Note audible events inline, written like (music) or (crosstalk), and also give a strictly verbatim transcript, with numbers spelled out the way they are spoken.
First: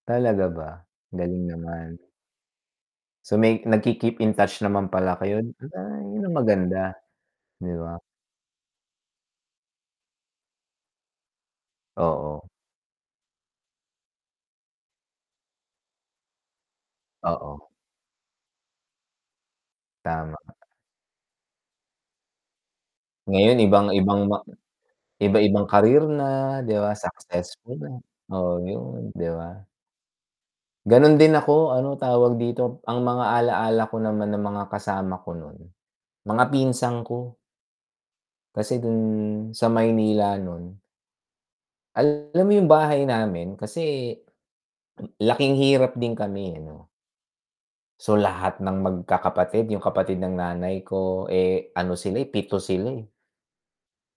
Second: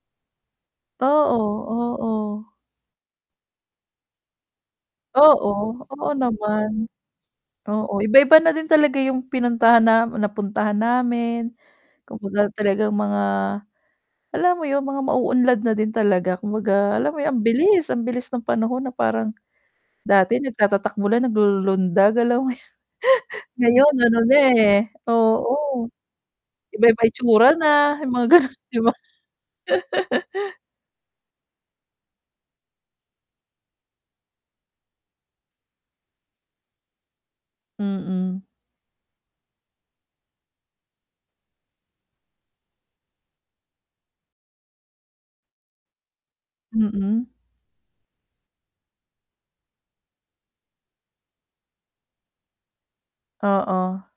Talaga ba? Galing Oo, naman. oo. So may nagki-keep in touch naman pala kayo n Oo, ay, oo, 'yon ang naman. maganda, 'di ba? Oo, iba-iba na din talaga 'yong pinuntahan na napuntahan namin. Kumbaga Oo. talaga mga, alam mo 'yon, mga mauunlad na din talaga. Kumbaga, alam mo 'yon, ang Oo. bilis, ang bilis ng panahon na parang. Dati Tama. nagtata-takbo lang, naglululundag, alam mo 'yon. (chuckles) Ngayon ibang Ngayon ano ibang ma na, eh iba-ibang oo. career na, 'di ba, Iba-iba itsura successful na, na, 'yong mga oo, gano'n, di ba? 'yon, 'di ba? (laughs) Gano'n din ako, ano, tawag dito, ang mga ala-ala ko naman ng mga kasama ko no'n, mga pinsan ko. Mm. Kasi do'n sa Maynila no'n alam mo 'yong bahay namin kasi, laking hirap din kami, eh, 'no. Mm. So lahat ng magkakapatid, 'yong kapatid ng nanay ko, eh, ano sila, eh, pito sila, eh. Oo.